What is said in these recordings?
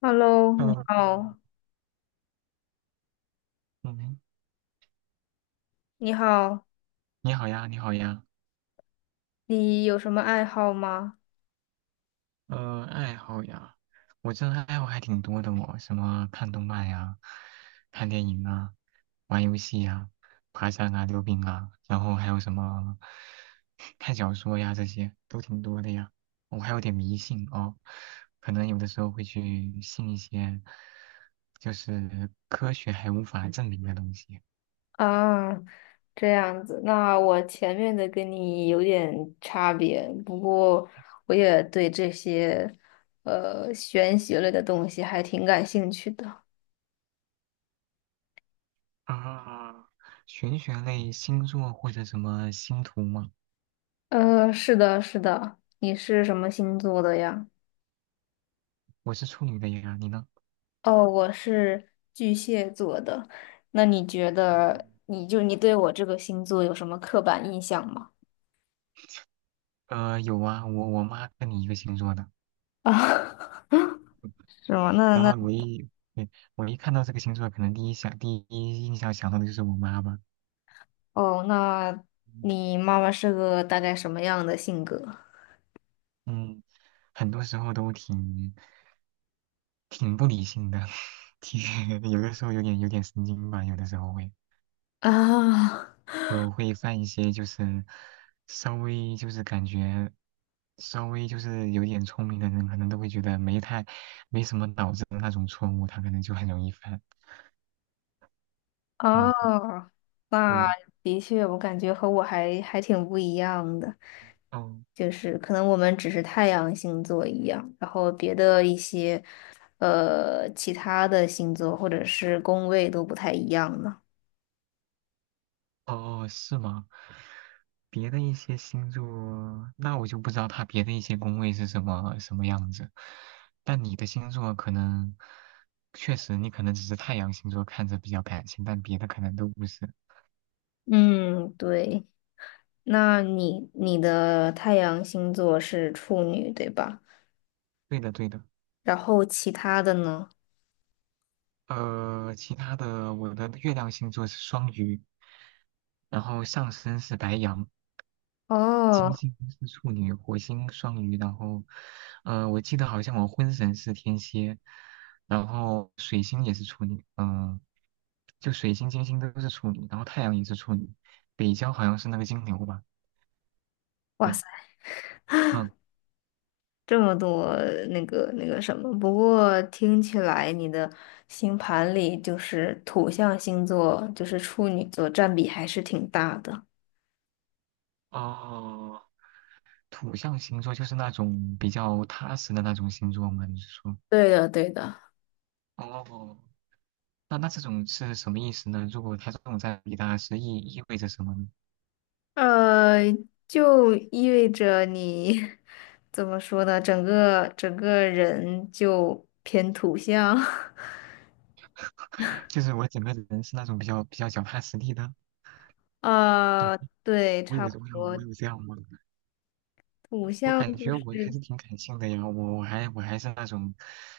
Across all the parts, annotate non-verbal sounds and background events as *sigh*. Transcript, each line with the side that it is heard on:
left: Hello，你
right: 嗯
left: 好，
right: 嗯，
left: 你好，
right: 你好呀，你好呀。
left: 你有什么爱好吗？
right: 爱好呀，我这爱好还挺多的哦，什么看动漫呀，看电影啊，玩游戏呀，爬山啊，溜冰啊，然后还有什么看小说呀，这些都挺多的呀。我还有点迷信哦，可能有的时候会去信一些就是科学还无法证明的东西。
left: 啊，这样子，那我前面的跟你有点差别，不过我也对这些玄学类的东西还挺感兴趣的。
right: 啊，玄学类星座或者什么星图吗？
left: 呃，是的，是的，你是什么星座的呀？
right: 我是处女的呀，你呢？
left: 哦，我是巨蟹座的。那你觉得，你对我这个星座有什么刻板印象吗？
right: 有啊，我妈跟你一个星座的，
left: *laughs* 啊，是吗？那
right: 然
left: 那
right: 后对，我一看到这个星座，可能第一印象想到的就是我妈吧。
left: 哦，那你妈妈是个大概什么样的性格？
right: 嗯，很多时候都挺不理性的，*laughs* 挺有的时候有点神经吧，有的时候会
left: *laughs* 啊
right: 会犯一些就是稍微就是感觉稍微就是有点聪明的人，可能都会觉得没什么脑子的那种错误，他可能就很容易犯。
left: 啊，
right: 嗯，
left: 那
right: 对，
left: 的确，我感觉和我还挺不一样的，
right: 哦
left: 就是可能我们只是太阳星座一样，然后别的一些其他的星座或者是宫位都不太一样了。
right: 哦，是吗？别的一些星座，那我就不知道它别的一些宫位是什么什么样子。但你的星座可能确实，你可能只是太阳星座看着比较感性，但别的可能都不是。
left: 嗯，对，那你的太阳星座是处女，对吧？
right: 对的，对的。
left: 然后其他的呢？
right: 其他的，我的月亮星座是双鱼，然后上升是白羊。金
left: 哦。
right: 星是处女，火星双鱼，然后，我记得好像我婚神是天蝎，然后水星也是处女，就水星、金星都是处女，然后太阳也是处女，北交好像是那个金牛吧？
left: 哇
right: 对，
left: 塞。
right: 嗯，
left: 这么多那个什么，不过听起来你的星盘里就是土象星座，就是处女座占比还是挺大的。
right: 哦，土象星座就是那种比较踏实的那种星座吗？你是说？
left: 对的，对的，
right: 哦，那这种是什么意思呢？如果他这种在比大，是意味着什么呢？
left: 呃，就意味着你 *laughs* 怎么说呢？整个人就偏土象，
right: 就是我整个人是那种比较脚踏实地的。
left: *laughs* 啊、对，
right: 我有
left: 差
right: 我
left: 不
right: 有我
left: 多。
right: 有这样吗？我感觉我还是挺感性的呀，我还是那种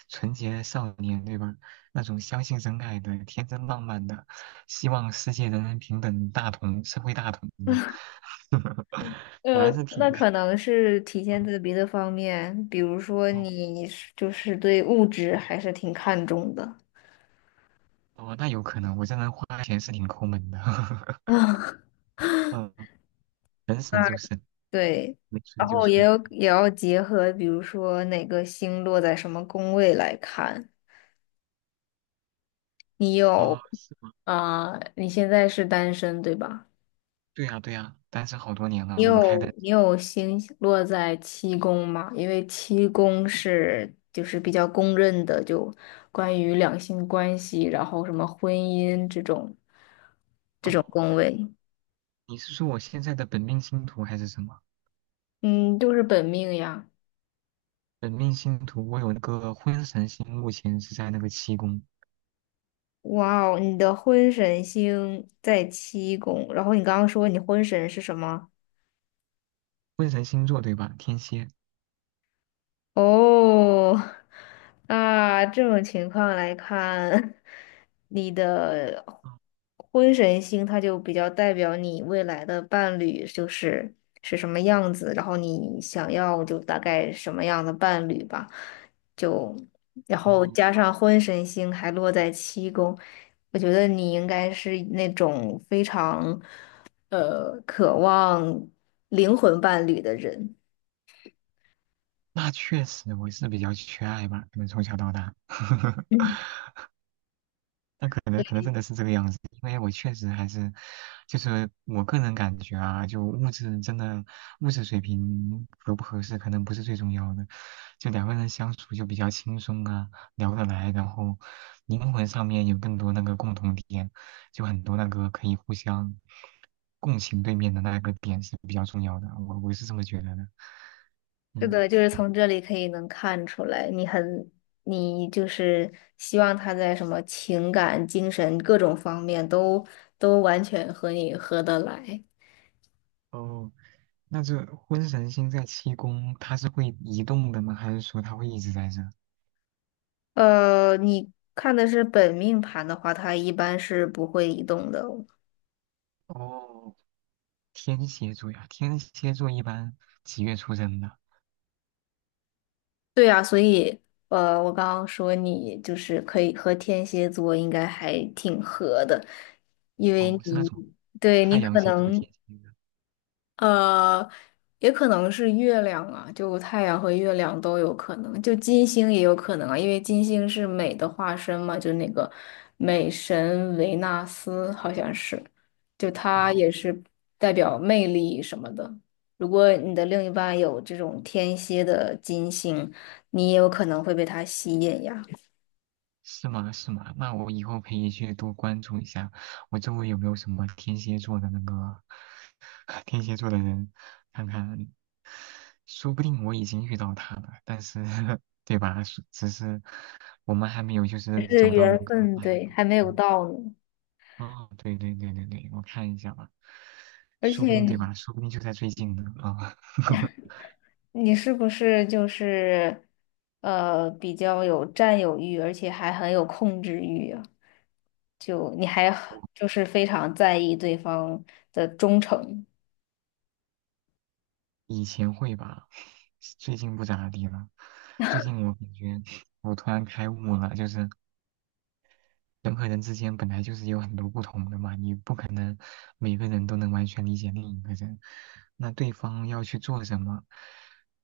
right: 纯洁少年，对吧？那种相信真爱的、天真浪漫的，希望世界人人平等、大同社会大同的。*laughs* 我
left: 呃，
right: 还是挺……
left: 那可能是体现在别的方面，比如说
right: 哦
left: 你是就是对物质还是挺看重的
right: 哦，那有可能，我这人花钱是挺抠门的。*laughs*
left: 啊，
right: 嗯，能省就省，
left: *laughs* 对，
right: 能存
left: 然
right: 就
left: 后
right: 存。
left: 也要结合，比如说哪个星落在什么宫位来看。你
right: 哦，
left: 有
right: 是吗？
left: 啊，你现在是单身对吧？
right: 对呀对呀，单身好多年了，
left: 你
right: 母胎
left: 有
right: 单
left: 你有星落在七宫吗？因为七宫是就是比较公认的，就关于两性关系，然后什么婚姻这种这
right: 身。
left: 种
right: 哦，
left: 宫位，
right: 你是说我现在的本命星图还是什么？
left: 嗯，就是本命呀。
right: 本命星图，我有那个婚神星，目前是在那个七宫，
left: 哇哦，你的婚神星在七宫，然后你刚刚说你婚神是什么？
right: 婚神星座对吧？天蝎。
left: 哦，那这种情况来看，你的婚神星它就比较代表你未来的伴侣就是是什么样子，然后你想要就大概什么样的伴侣吧，就然后
right: 哦，
left: 加上婚神星还落在七宫，我觉得你应该是那种非常渴望灵魂伴侣的人。
right: 那确实，我是比较缺爱吧，可能从小到大。*laughs* 那可能真的是这个样子，因为我确实还是，就是我个人感觉啊，就物质水平合不合适，可能不是最重要的，就两个人相处就比较轻松啊，聊得来，然后灵魂上面有更多那个共同点，就很多那个可以互相共情对面的那个点是比较重要的，我是这么觉得的，
left: 是
right: 嗯，
left: 的，就是从这里可以能看出来，你很，你就是希望他在什么情感、精神各种方面都都完全和你合得来。
right: 哦，那这婚神星在七宫，它是会移动的吗？还是说它会一直在这？
left: 呃，你看的是本命盘的话，它一般是不会移动的哦
right: 哦，天蝎座呀，天蝎座一般几月出生的？
left: 对啊，所以呃，我刚刚说你就是可以和天蝎座应该还挺合的，因为
right: 哦，是那
left: 你
right: 种
left: 对你
right: 太阳
left: 可
right: 星座
left: 能
right: 天蝎的。
left: 呃，也可能是月亮啊，就太阳和月亮都有可能，就金星也有可能啊，因为金星是美的化身嘛，就那个美神维纳斯好像是，就它
right: 哦，
left: 也是代表魅力什么的。如果你的另一半有这种天蝎的金星，你也有可能会被它吸引呀。
right: 是吗？是吗？那我以后可以去多关注一下，我周围有没有什么天蝎座的那个 *laughs* 天蝎座的人，看看，说不定我已经遇到他了，但是 *laughs* 对吧？是只是我们还没有就
left: 只
right: 是
left: 是
right: 走到那
left: 缘
right: 个
left: 分，
right: 那一
left: 对，
right: 步。
left: 还没有
right: 嗯
left: 到呢。
right: 哦，对对对对对，我看一下吧，
left: 而
right: 说不
left: 且
right: 定对
left: 你
right: 吧？说不定就在最近呢啊，*laughs*
left: 你是不是就是比较有占有欲，而且还很有控制欲啊？就你还就是非常在意对方的忠诚，
right: 以前会吧，最近不咋地了。最近我感觉我突然开悟了，就是人和人之间本来就是有很多不同的嘛，你不可能每个人都能完全理解另一个人。那对方要去做什么，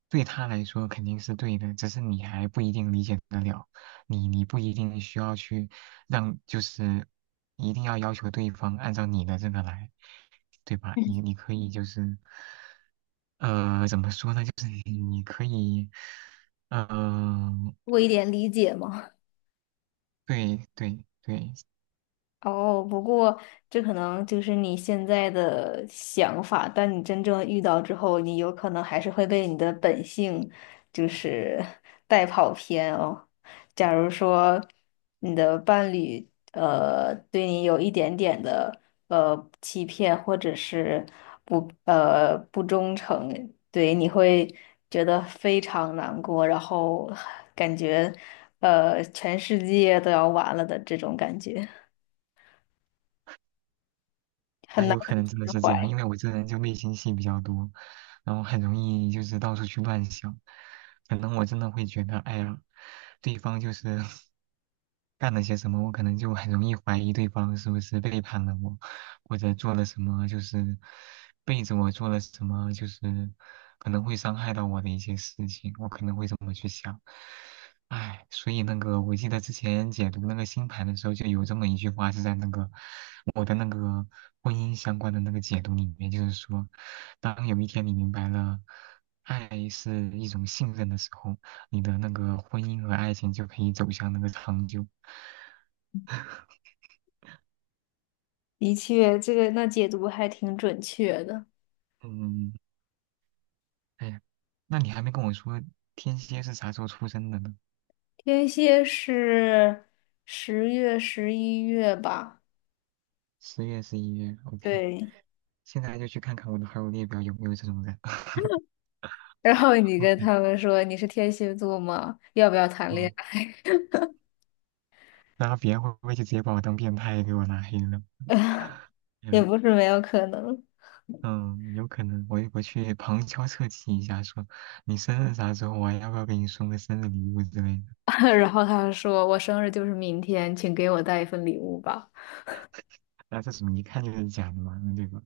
right: 对他来说肯定是对的，只是你还不一定理解得了，你不一定需要去就是一定要要求对方按照你的这个来，对吧？你可以就是怎么说呢？就是你可以呃，
left: 多一点理解吗？
right: 对对对，
left: 哦，不过这可能就是你现在的想法，但你真正遇到之后，你有可能还是会被你的本性就是 *laughs* 带跑偏哦。假如说你的伴侣对你有一点点的欺骗或者是不忠诚，对，你会觉得非常难过，然后 *laughs* 感觉全世界都要完了的这种感觉。很
right: 哎，
left: 难
right: 有可
left: 去
right: 能真的
left: 释
right: 是这样，
left: 怀。
right: 因为我这人就内心戏比较多，然后很容易就是到处去乱想，可能我真的会觉得，哎呀，对方就是 *laughs* 干了些什么，我可能就很容易怀疑对方是不是背叛了我，或者做了什么就是背着我做了什么，就是可能会伤害到我的一些事情，我可能会这么去想。唉，所以那个，我记得之前解读那个星盘的时候，就有这么一句话是在那个我的那个婚姻相关的那个解读里面，就是说，当有一天你明白了爱是一种信任的时候，你的那个婚姻和爱情就可以走向那个长久。
left: 的确，这个那解读还挺准确的。
right: 嗯，哎呀，那你还没跟我说天蝎是啥时候出生的呢？
left: 天蝎是10月、11月吧？
right: 10月、11月，OK,
left: 对。
right: 现在就去看看我的好友列表有没有这种人。*laughs*
left: 然后你跟
right: OK,
left: 他们说你是天蝎座吗？要不要谈恋
right: 嗯。
left: 爱？
right: 然后别人会不会就直接把我当变态给我拉黑了？
left: *laughs* 也
right: 嗯
left: 不是没有可能。
right: 嗯，有可能，我去旁敲侧击一下说，你生日啥时候我要不要给你送个生日礼物之类的？
left: *laughs* 然后他说我生日就是明天，请给我带一份礼物吧。
right: 那这么一看就是假的嘛，对吧？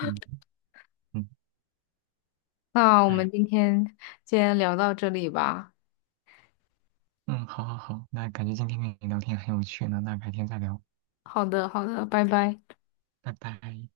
right: 嗯嗯，
left: 那我们
right: 哎，
left: 今天先聊到这里吧。
right: 嗯，好好好，那感觉今天跟你聊天很有趣呢，那改天再聊，
left: 好的，好的，拜拜。
right: 拜拜。